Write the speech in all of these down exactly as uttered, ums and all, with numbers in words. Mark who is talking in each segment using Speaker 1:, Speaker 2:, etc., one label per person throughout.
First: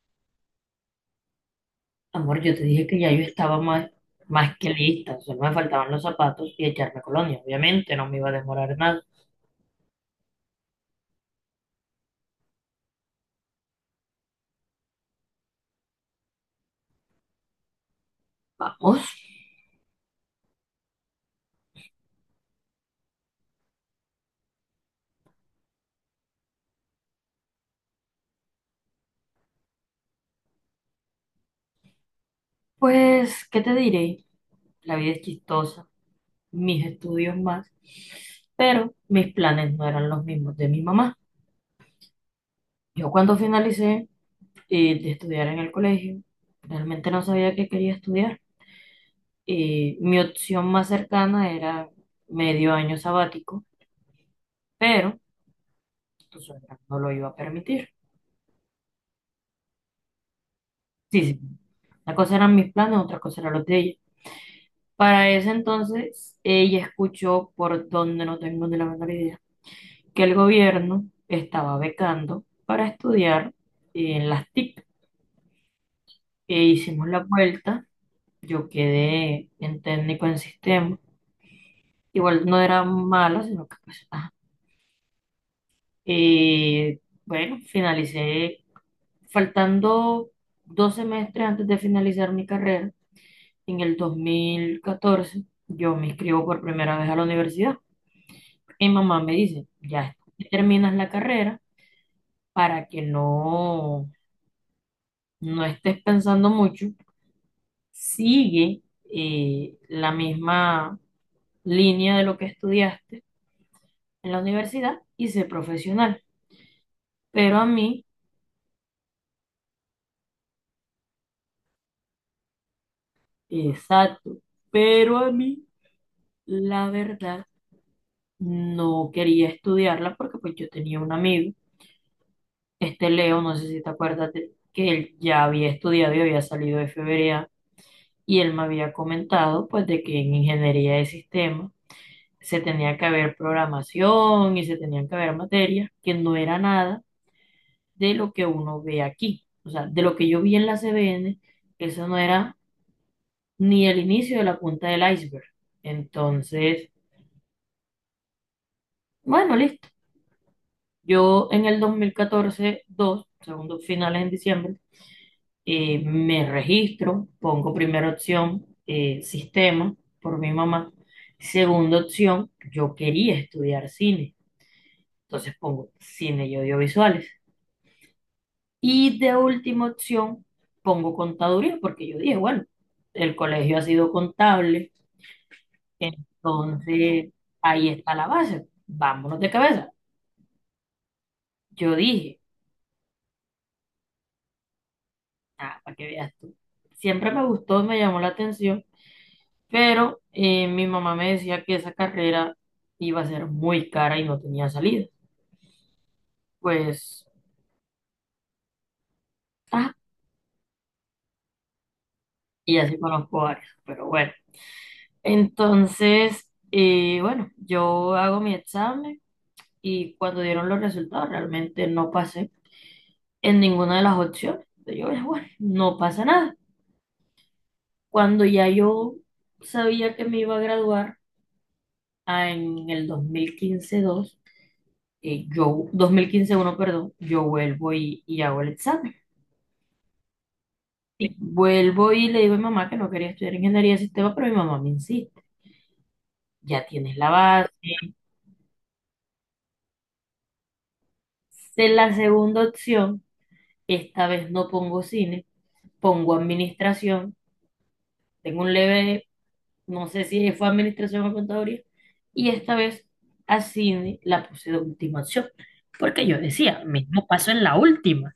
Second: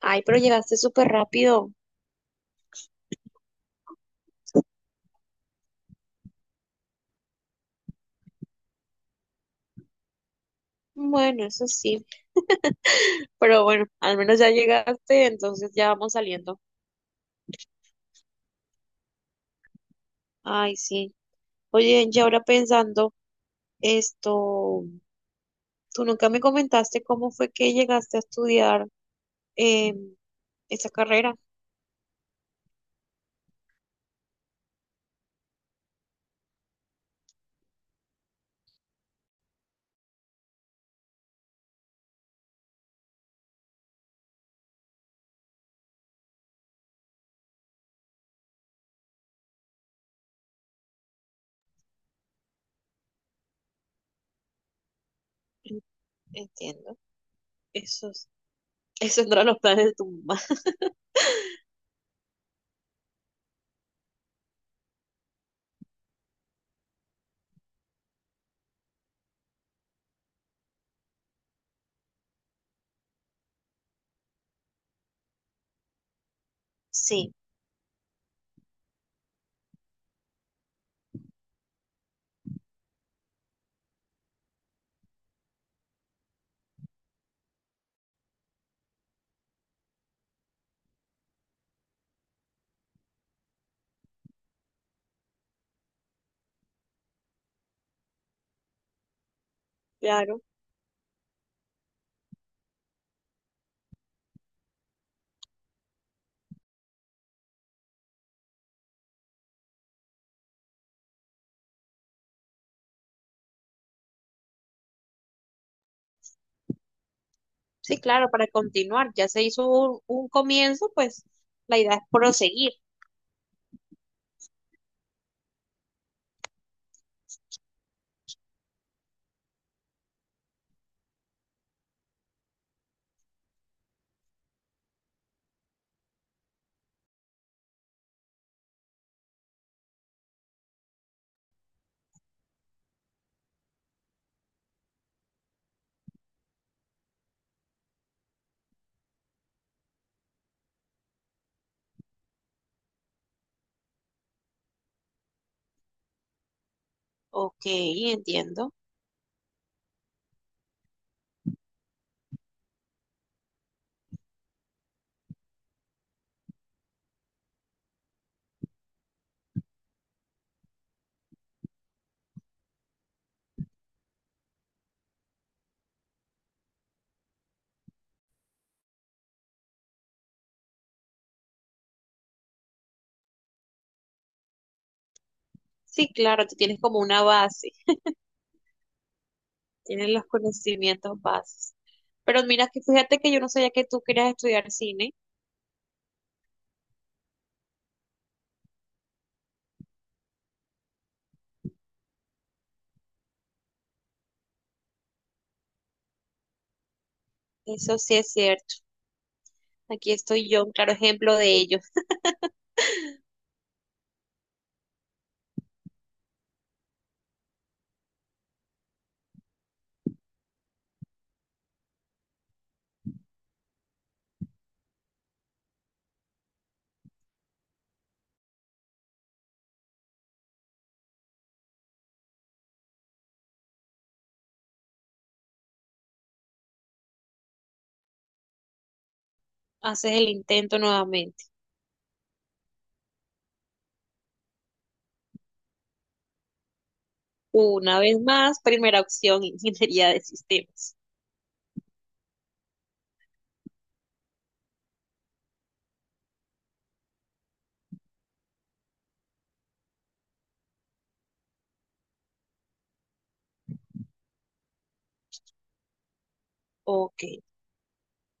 Speaker 1: Ay, pero llegaste súper rápido.
Speaker 2: Amor, yo te dije que ya yo estaba más, más que lista, solo me faltaban los zapatos y echarme colonia. Obviamente no me iba a demorar nada.
Speaker 1: Bueno, eso sí. Pero bueno, al menos ya llegaste, entonces ya vamos saliendo.
Speaker 2: Vamos.
Speaker 1: Ay, sí. Oye, y ahora pensando esto, tú nunca me comentaste cómo fue que llegaste a estudiar eh, esa carrera.
Speaker 2: Pues, ¿qué te diré? La vida es chistosa, mis estudios más, pero mis planes no eran los mismos de mi mamá. Yo cuando finalicé eh, de estudiar en el colegio, realmente no sabía qué quería estudiar. Eh, mi opción más cercana era medio año sabático, pero
Speaker 1: En-
Speaker 2: tu suegra
Speaker 1: Entiendo.
Speaker 2: no lo iba a permitir.
Speaker 1: Esos, esos no eran los planes de tu mamá.
Speaker 2: Sí, sí. Una cosa eran mis planes, otra cosa eran los de ella. Para ese entonces, ella escuchó, por donde no tengo ni la menor idea, que el gobierno estaba becando para estudiar en las T I C. E hicimos la
Speaker 1: Sí,
Speaker 2: vuelta, yo quedé en técnico en sistema. Igual no era malo, sino que pues, ajá. Eh, bueno, finalicé faltando dos semestres antes de finalizar mi carrera. En el dos mil catorce yo me inscribo por primera vez a la universidad. Y mamá me dice, ya
Speaker 1: claro.
Speaker 2: terminas la carrera para que no, no estés pensando mucho. Sigue eh, la misma línea de lo que estudiaste en la universidad y sé profesional. Pero a
Speaker 1: Sí,
Speaker 2: mí,
Speaker 1: claro, para continuar. Ya se hizo un, un comienzo, pues la idea es proseguir.
Speaker 2: exacto, pero a mí, la verdad, no quería estudiarla porque pues yo tenía un amigo, este Leo, no sé si te acuerdas de- que él ya había estudiado y había salido de F B A y él me había comentado pues de que en ingeniería de sistemas se tenía que haber programación y se tenían que haber materias que no era nada de lo que uno ve aquí. O sea, de lo que yo vi en la C B N, eso no era ni el inicio de la punta del iceberg. Entonces,
Speaker 1: Ok, entiendo.
Speaker 2: bueno, listo. Yo en el dos mil catorce, dos segundos finales en diciembre, eh, me registro, pongo primera opción, eh, sistema, por mi mamá. Segunda opción, yo quería estudiar cine, entonces pongo cine y audiovisuales. Y de última opción, pongo contaduría, porque yo dije, bueno, el colegio ha sido contable,
Speaker 1: Sí, claro, tú tienes como una
Speaker 2: entonces
Speaker 1: base,
Speaker 2: ahí está la base, vámonos de cabeza.
Speaker 1: tienes los conocimientos bases.
Speaker 2: Yo
Speaker 1: Pero
Speaker 2: dije,
Speaker 1: mira que fíjate que yo no sabía que tú querías estudiar cine.
Speaker 2: ah, para que veas tú, siempre me gustó, me llamó la atención. Pero eh, mi mamá me decía que esa carrera iba a ser muy cara y no tenía salida. Pues,
Speaker 1: Eso sí es cierto.
Speaker 2: ah,
Speaker 1: Aquí estoy yo, un claro ejemplo de ello.
Speaker 2: y así conozco varias, pero bueno. Entonces, eh, bueno, yo hago mi examen y cuando dieron los resultados realmente no pasé en ninguna de las opciones. Yo dije, bueno, no pasa nada. Cuando ya yo sabía que me iba a graduar ah, en el dos mil quince-dos, eh, yo, dos mil quince uno, perdón, yo vuelvo y, y hago el examen.
Speaker 1: Haces el intento
Speaker 2: Y
Speaker 1: nuevamente.
Speaker 2: vuelvo y le digo a mi mamá que no quería estudiar ingeniería de sistemas, pero mi mamá me insiste, ya tienes la base.
Speaker 1: Una vez más, primera opción, ingeniería de sistemas.
Speaker 2: Hice la segunda opción, esta vez no pongo cine, pongo administración, tengo un leve, no sé si fue administración o contaduría, y esta vez a cine la puse de última opción, porque yo decía,
Speaker 1: Ok,
Speaker 2: mismo paso en la última,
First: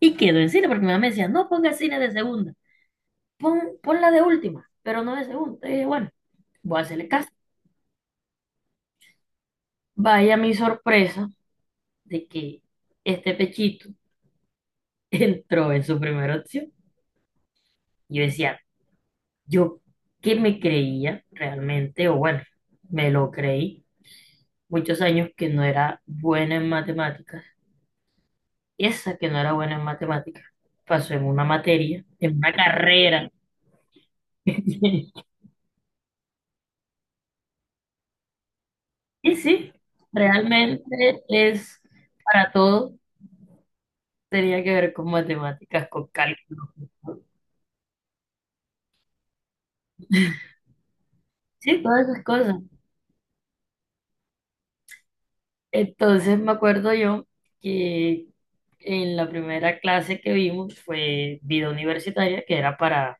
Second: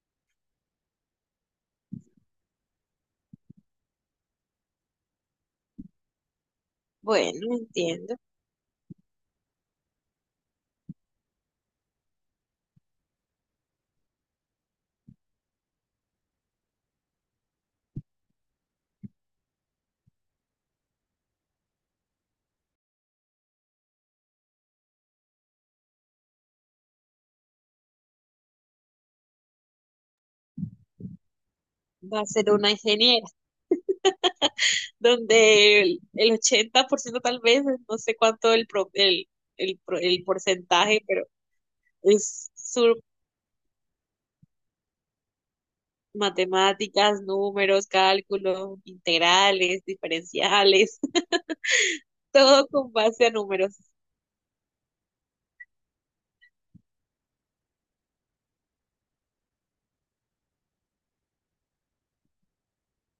Speaker 2: y quedo en cine, porque mi mamá me decía, no ponga cine de segunda, pon, ponla de última, pero no de segunda. Y dije, bueno, voy a hacerle caso.
Speaker 1: bueno, entiendo.
Speaker 2: Vaya mi sorpresa de que este pechito entró en su primera opción. Yo decía, yo que me creía realmente, o bueno, me lo creí muchos años que no era buena en matemáticas. Esa que no era buena en matemáticas pasó en una materia,
Speaker 1: Va a
Speaker 2: en
Speaker 1: ser
Speaker 2: una
Speaker 1: una
Speaker 2: carrera.
Speaker 1: ingeniera, donde el, el ochenta por ciento tal vez, no sé cuánto el, pro- el,
Speaker 2: Y sí,
Speaker 1: el, pro- el porcentaje,
Speaker 2: realmente
Speaker 1: pero
Speaker 2: es
Speaker 1: es
Speaker 2: para todo, tenía que ver con matemáticas, con cálculo.
Speaker 1: matemáticas, números, cálculos, integrales, diferenciales,
Speaker 2: Sí, todas esas cosas.
Speaker 1: todo con base a números.
Speaker 2: Entonces me acuerdo yo que en la primera clase que vimos fue vida universitaria, que era para,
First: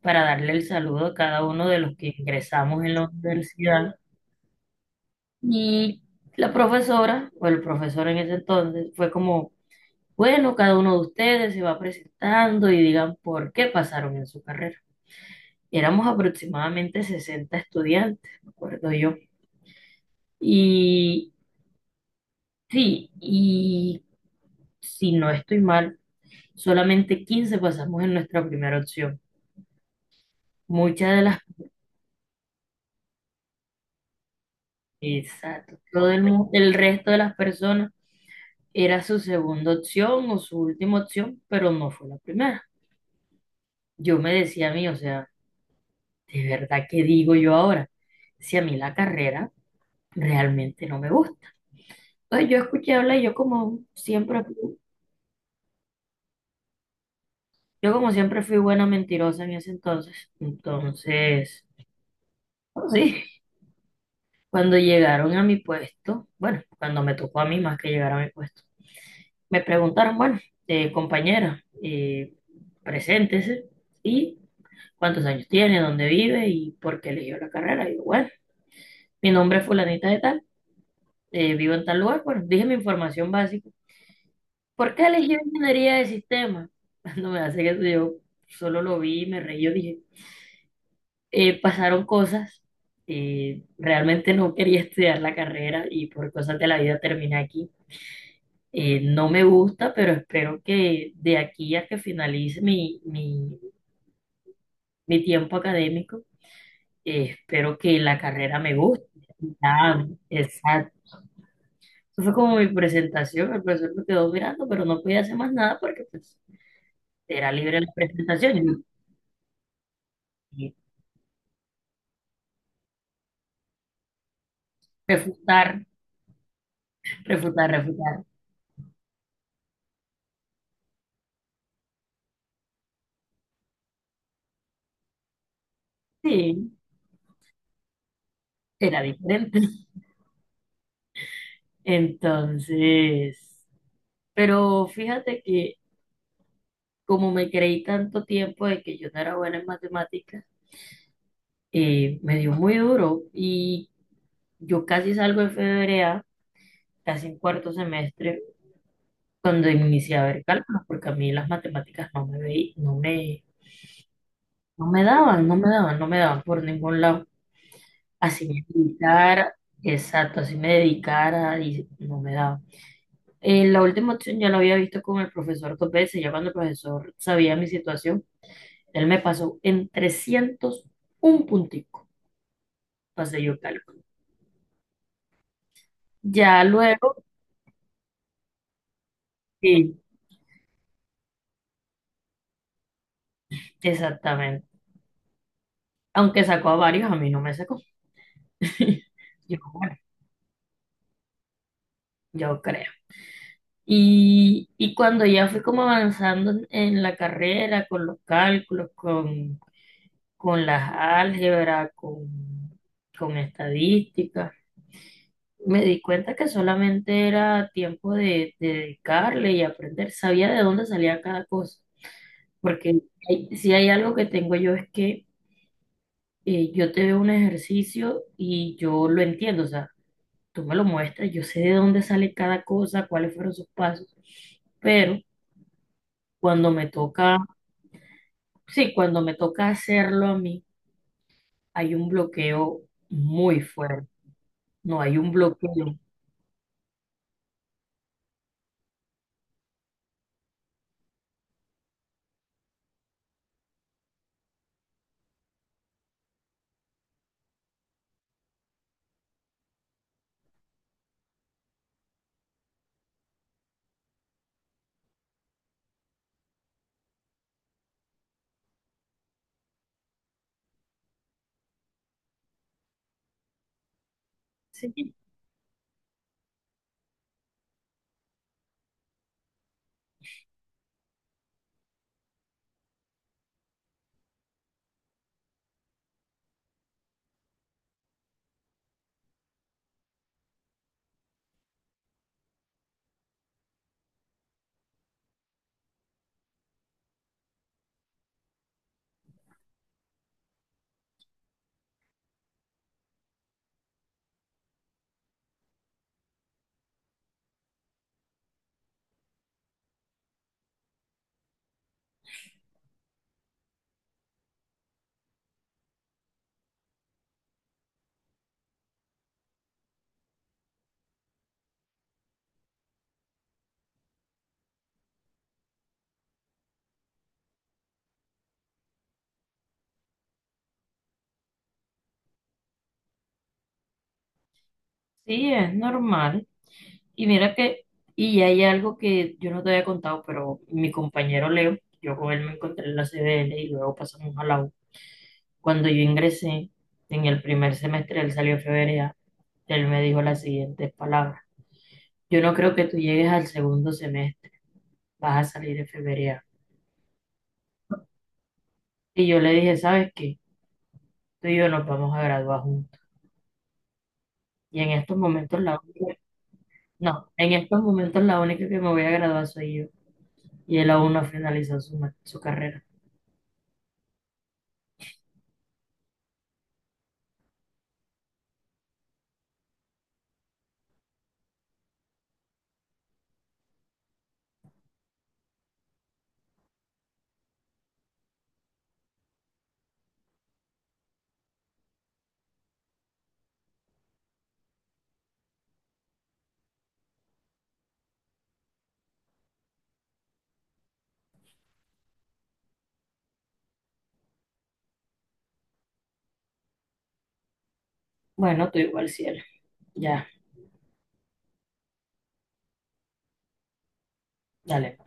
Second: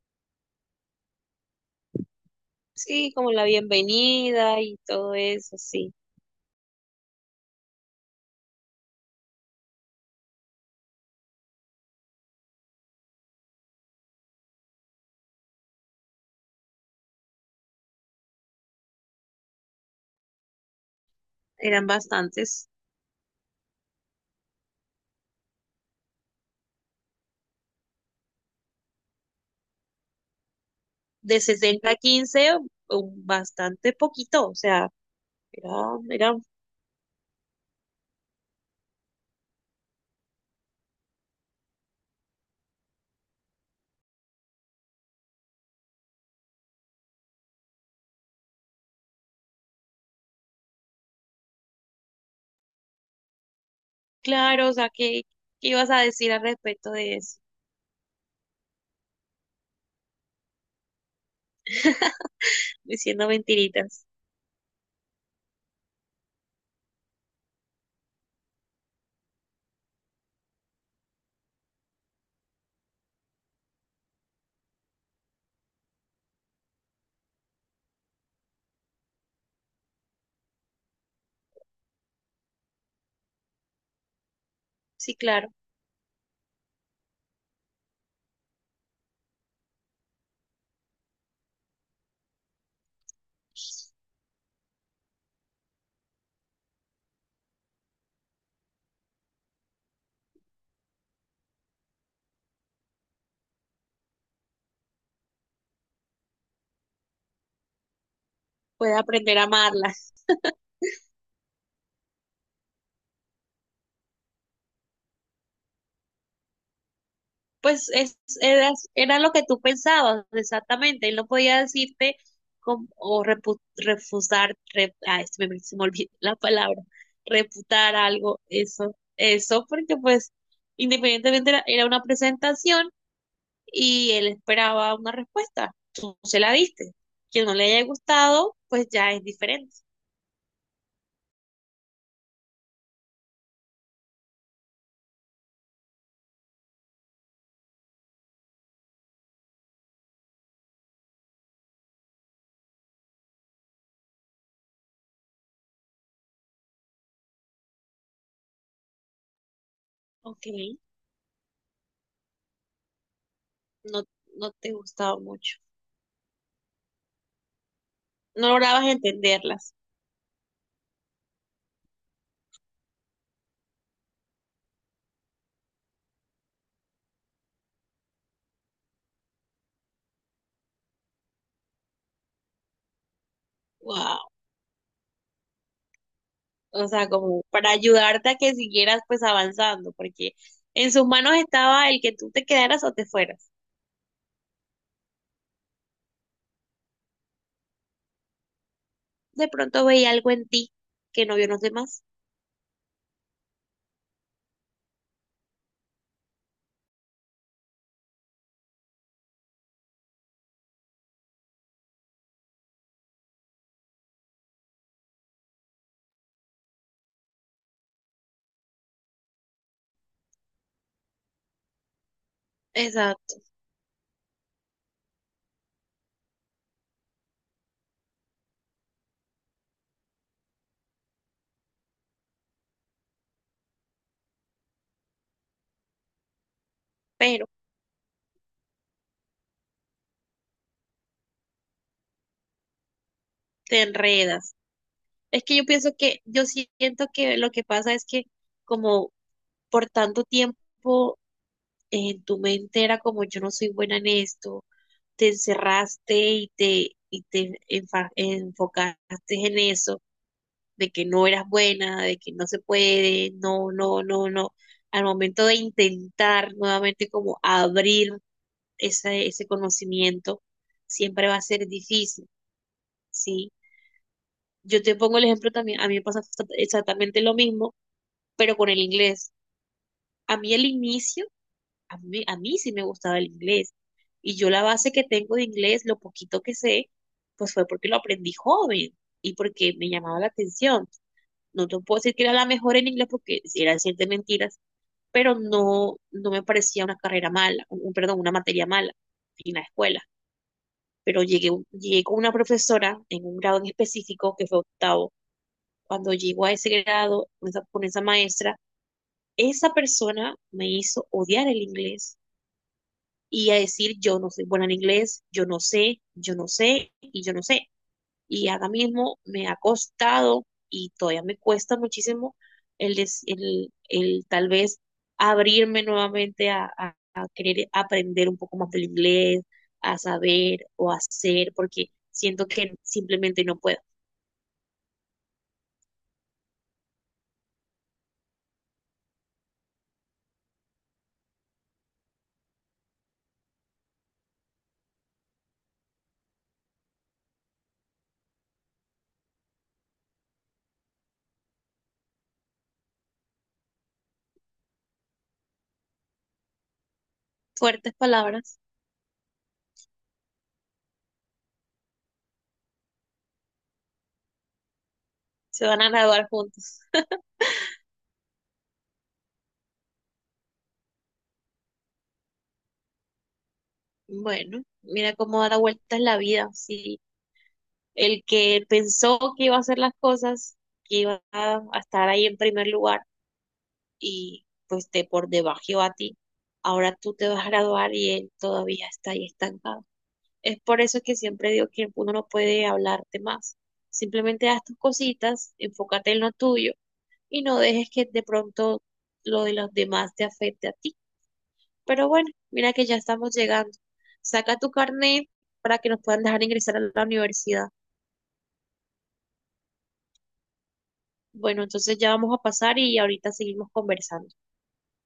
Speaker 2: para darle el saludo a cada uno de los que ingresamos en la
Speaker 1: Sí, como la
Speaker 2: universidad.
Speaker 1: bienvenida y todo eso, sí,
Speaker 2: Y la profesora, o el profesor en ese entonces, fue como, bueno, cada uno de ustedes se va presentando y digan por qué pasaron en su carrera. Éramos aproximadamente sesenta estudiantes, me acuerdo yo. Y
Speaker 1: eran bastantes.
Speaker 2: sí, y si no estoy mal solamente quince pasamos en nuestra primera opción. Muchas de
Speaker 1: De
Speaker 2: las,
Speaker 1: sesenta a quince, un- bastante poquito, o sea, era,
Speaker 2: exacto, todo el,
Speaker 1: eran
Speaker 2: mu- el resto de las personas era su segunda opción o su última opción, pero no fue la primera. Yo me decía a mí, o sea, ¿de verdad qué digo yo ahora? Si a mí la carrera realmente no me gusta. Pues yo escuché hablar y yo como siempre,
Speaker 1: claro, o
Speaker 2: fui-
Speaker 1: sea, ¿qué, ¿qué ibas a decir al respecto de eso?
Speaker 2: yo como siempre fui buena mentirosa en ese entonces. Entonces, pues sí,
Speaker 1: Diciendo mentiritas.
Speaker 2: cuando llegaron a mi puesto, bueno, cuando me tocó a mí más que llegar a mi puesto, me preguntaron, bueno, eh, compañera, eh, preséntese y cuántos años tiene, dónde vive y por qué eligió la carrera. Y yo, bueno, mi nombre es fulanita de tal, eh, vivo en tal lugar, bueno, dije mi información básica. ¿Por qué
Speaker 1: Sí,
Speaker 2: elegí
Speaker 1: claro,
Speaker 2: ingeniería de sistemas? Cuando me hace que yo solo lo vi y me reí, yo dije, eh, pasaron cosas, eh, realmente no quería estudiar la carrera y por cosas de la vida terminé aquí. Eh, no me gusta, pero espero que de aquí a que finalice mi, mi, mi tiempo académico, eh, espero que la carrera me
Speaker 1: puede
Speaker 2: guste.
Speaker 1: aprender a amarla.
Speaker 2: Ya, exacto. Eso fue como mi presentación. El profesor me quedó mirando, pero no podía hacer más nada porque pues, era libre
Speaker 1: Pues
Speaker 2: la
Speaker 1: es,
Speaker 2: presentación. Y
Speaker 1: era,
Speaker 2: yo,
Speaker 1: era lo que tú pensabas
Speaker 2: eh,
Speaker 1: exactamente. Él no podía decirte com- o repu- refusar, re- ay, se me, se me
Speaker 2: refutar,
Speaker 1: olvidó la palabra,
Speaker 2: refutar,
Speaker 1: reputar
Speaker 2: refutar.
Speaker 1: algo, eso, eso, porque pues independientemente era, era una presentación y él esperaba una respuesta. Tú se la
Speaker 2: Sí,
Speaker 1: diste. Que no le haya gustado, pues
Speaker 2: era
Speaker 1: ya es
Speaker 2: diferente.
Speaker 1: diferente.
Speaker 2: Entonces, pero fíjate que como me creí tanto tiempo de que yo no era buena en matemáticas, eh, me dio muy duro y yo casi salgo de febrea, casi en cuarto semestre, cuando inicié a ver
Speaker 1: Ok,
Speaker 2: cálculos, porque a mí las matemáticas no me veí- no me,
Speaker 1: no, no te
Speaker 2: no me
Speaker 1: gustaba
Speaker 2: daban, no
Speaker 1: mucho.
Speaker 2: me daban, no me daban por ningún lado. Así
Speaker 1: No
Speaker 2: me
Speaker 1: lograbas
Speaker 2: dedicara,
Speaker 1: entenderlas.
Speaker 2: exacto, así me dedicara y no me daban. Eh, la última opción ya la había visto con el profesor dos veces, ya cuando el profesor sabía mi situación, él me pasó en trescientos un puntico, pasé yo cálculo.
Speaker 1: Wow.
Speaker 2: Ya
Speaker 1: O sea,
Speaker 2: luego,
Speaker 1: como para ayudarte a que siguieras pues avanzando,
Speaker 2: sí,
Speaker 1: porque en sus manos estaba el que tú te quedaras o te fueras.
Speaker 2: exactamente. Aunque sacó a varios, a mí no me sacó.
Speaker 1: De
Speaker 2: Yo,
Speaker 1: pronto
Speaker 2: bueno,
Speaker 1: veía algo en ti que no vio en los demás.
Speaker 2: yo creo. Y, y cuando ya fui como avanzando en, en la carrera, con, los cálculos, con, con las álgebras, con, con estadísticas, me di cuenta que solamente era tiempo de, de dedicarle y aprender. Sabía de dónde salía cada cosa. Porque
Speaker 1: Exacto,
Speaker 2: hay- si hay algo que tengo yo es que eh, yo te veo un ejercicio y yo lo entiendo. O sea, tú me lo muestras, yo sé de dónde sale cada cosa, cuáles fueron sus pasos, pero cuando me toca,
Speaker 1: pero
Speaker 2: sí, cuando me toca hacerlo a mí, hay un bloqueo muy
Speaker 1: te
Speaker 2: fuerte,
Speaker 1: enredas.
Speaker 2: no hay un
Speaker 1: Es que yo pienso
Speaker 2: bloqueo.
Speaker 1: que, yo siento que lo que pasa es que como por tanto tiempo en tu mente era como yo no soy buena en esto, te encerraste y te, y te enfa- enfocaste en eso de que no eras buena, de que no se puede, no, no, no, no. Al momento de intentar nuevamente como abrir ese, ese conocimiento, siempre va a ser difícil, ¿sí? Yo te
Speaker 2: Sí,
Speaker 1: pongo el ejemplo también, a mí me pasa exactamente lo mismo, pero con el inglés. A mí el inicio, a mí, a mí sí me gustaba el inglés. Y yo la base que tengo de inglés, lo poquito que sé, pues fue porque lo aprendí joven y porque me llamaba la atención. No te puedo decir que era la mejor en inglés porque era decir de mentiras, pero no, no me parecía una carrera mala, un, perdón, una materia mala en la escuela. Pero llegué, llegué con una profesora en un grado en específico que fue octavo. Cuando llegó a ese grado con esa, con esa maestra, esa persona me hizo odiar el inglés y a decir yo no soy buena en inglés, yo no sé, yo no sé y yo no sé. Y ahora mismo me ha costado y todavía me cuesta muchísimo el, des- el, el tal vez abrirme nuevamente a, a- a querer aprender un poco más del inglés, a saber o hacer, porque siento que simplemente no puedo.
Speaker 2: sí, es normal. Y mira que, y hay algo que yo no te había contado, pero mi compañero Leo, yo con él me encontré en la C B L y luego pasamos a la U. Cuando yo ingresé en el primer semestre, él salió a febrero, él me dijo las siguientes palabras. Yo no creo que tú llegues al segundo semestre, vas a salir en febrero.
Speaker 1: Fuertes palabras,
Speaker 2: Y yo le dije, ¿sabes qué? Tú y yo nos vamos a graduar juntos. Y en estos momentos
Speaker 1: se
Speaker 2: la
Speaker 1: van a
Speaker 2: única,
Speaker 1: graduar juntos.
Speaker 2: no, en estos momentos la única que me voy a graduar soy yo. Y él aún no ha finalizado su, ma- su carrera.
Speaker 1: Bueno, mira cómo da la vuelta en la vida. Sí, el que pensó que iba a hacer las cosas, que iba a a estar ahí en primer lugar y pues te por debajo a ti. Ahora tú te vas a graduar y él todavía está ahí estancado. Es por eso que siempre digo que uno no puede hablarte más. Simplemente haz tus cositas, enfócate en lo tuyo y no dejes que de pronto lo de los demás te afecte a ti. Pero bueno, mira que ya estamos llegando. Saca tu carnet para que nos puedan dejar ingresar a la universidad.
Speaker 2: Bueno, tú igual, cielo. Ya,
Speaker 1: Bueno, entonces ya vamos a pasar y ahorita seguimos conversando.
Speaker 2: dale.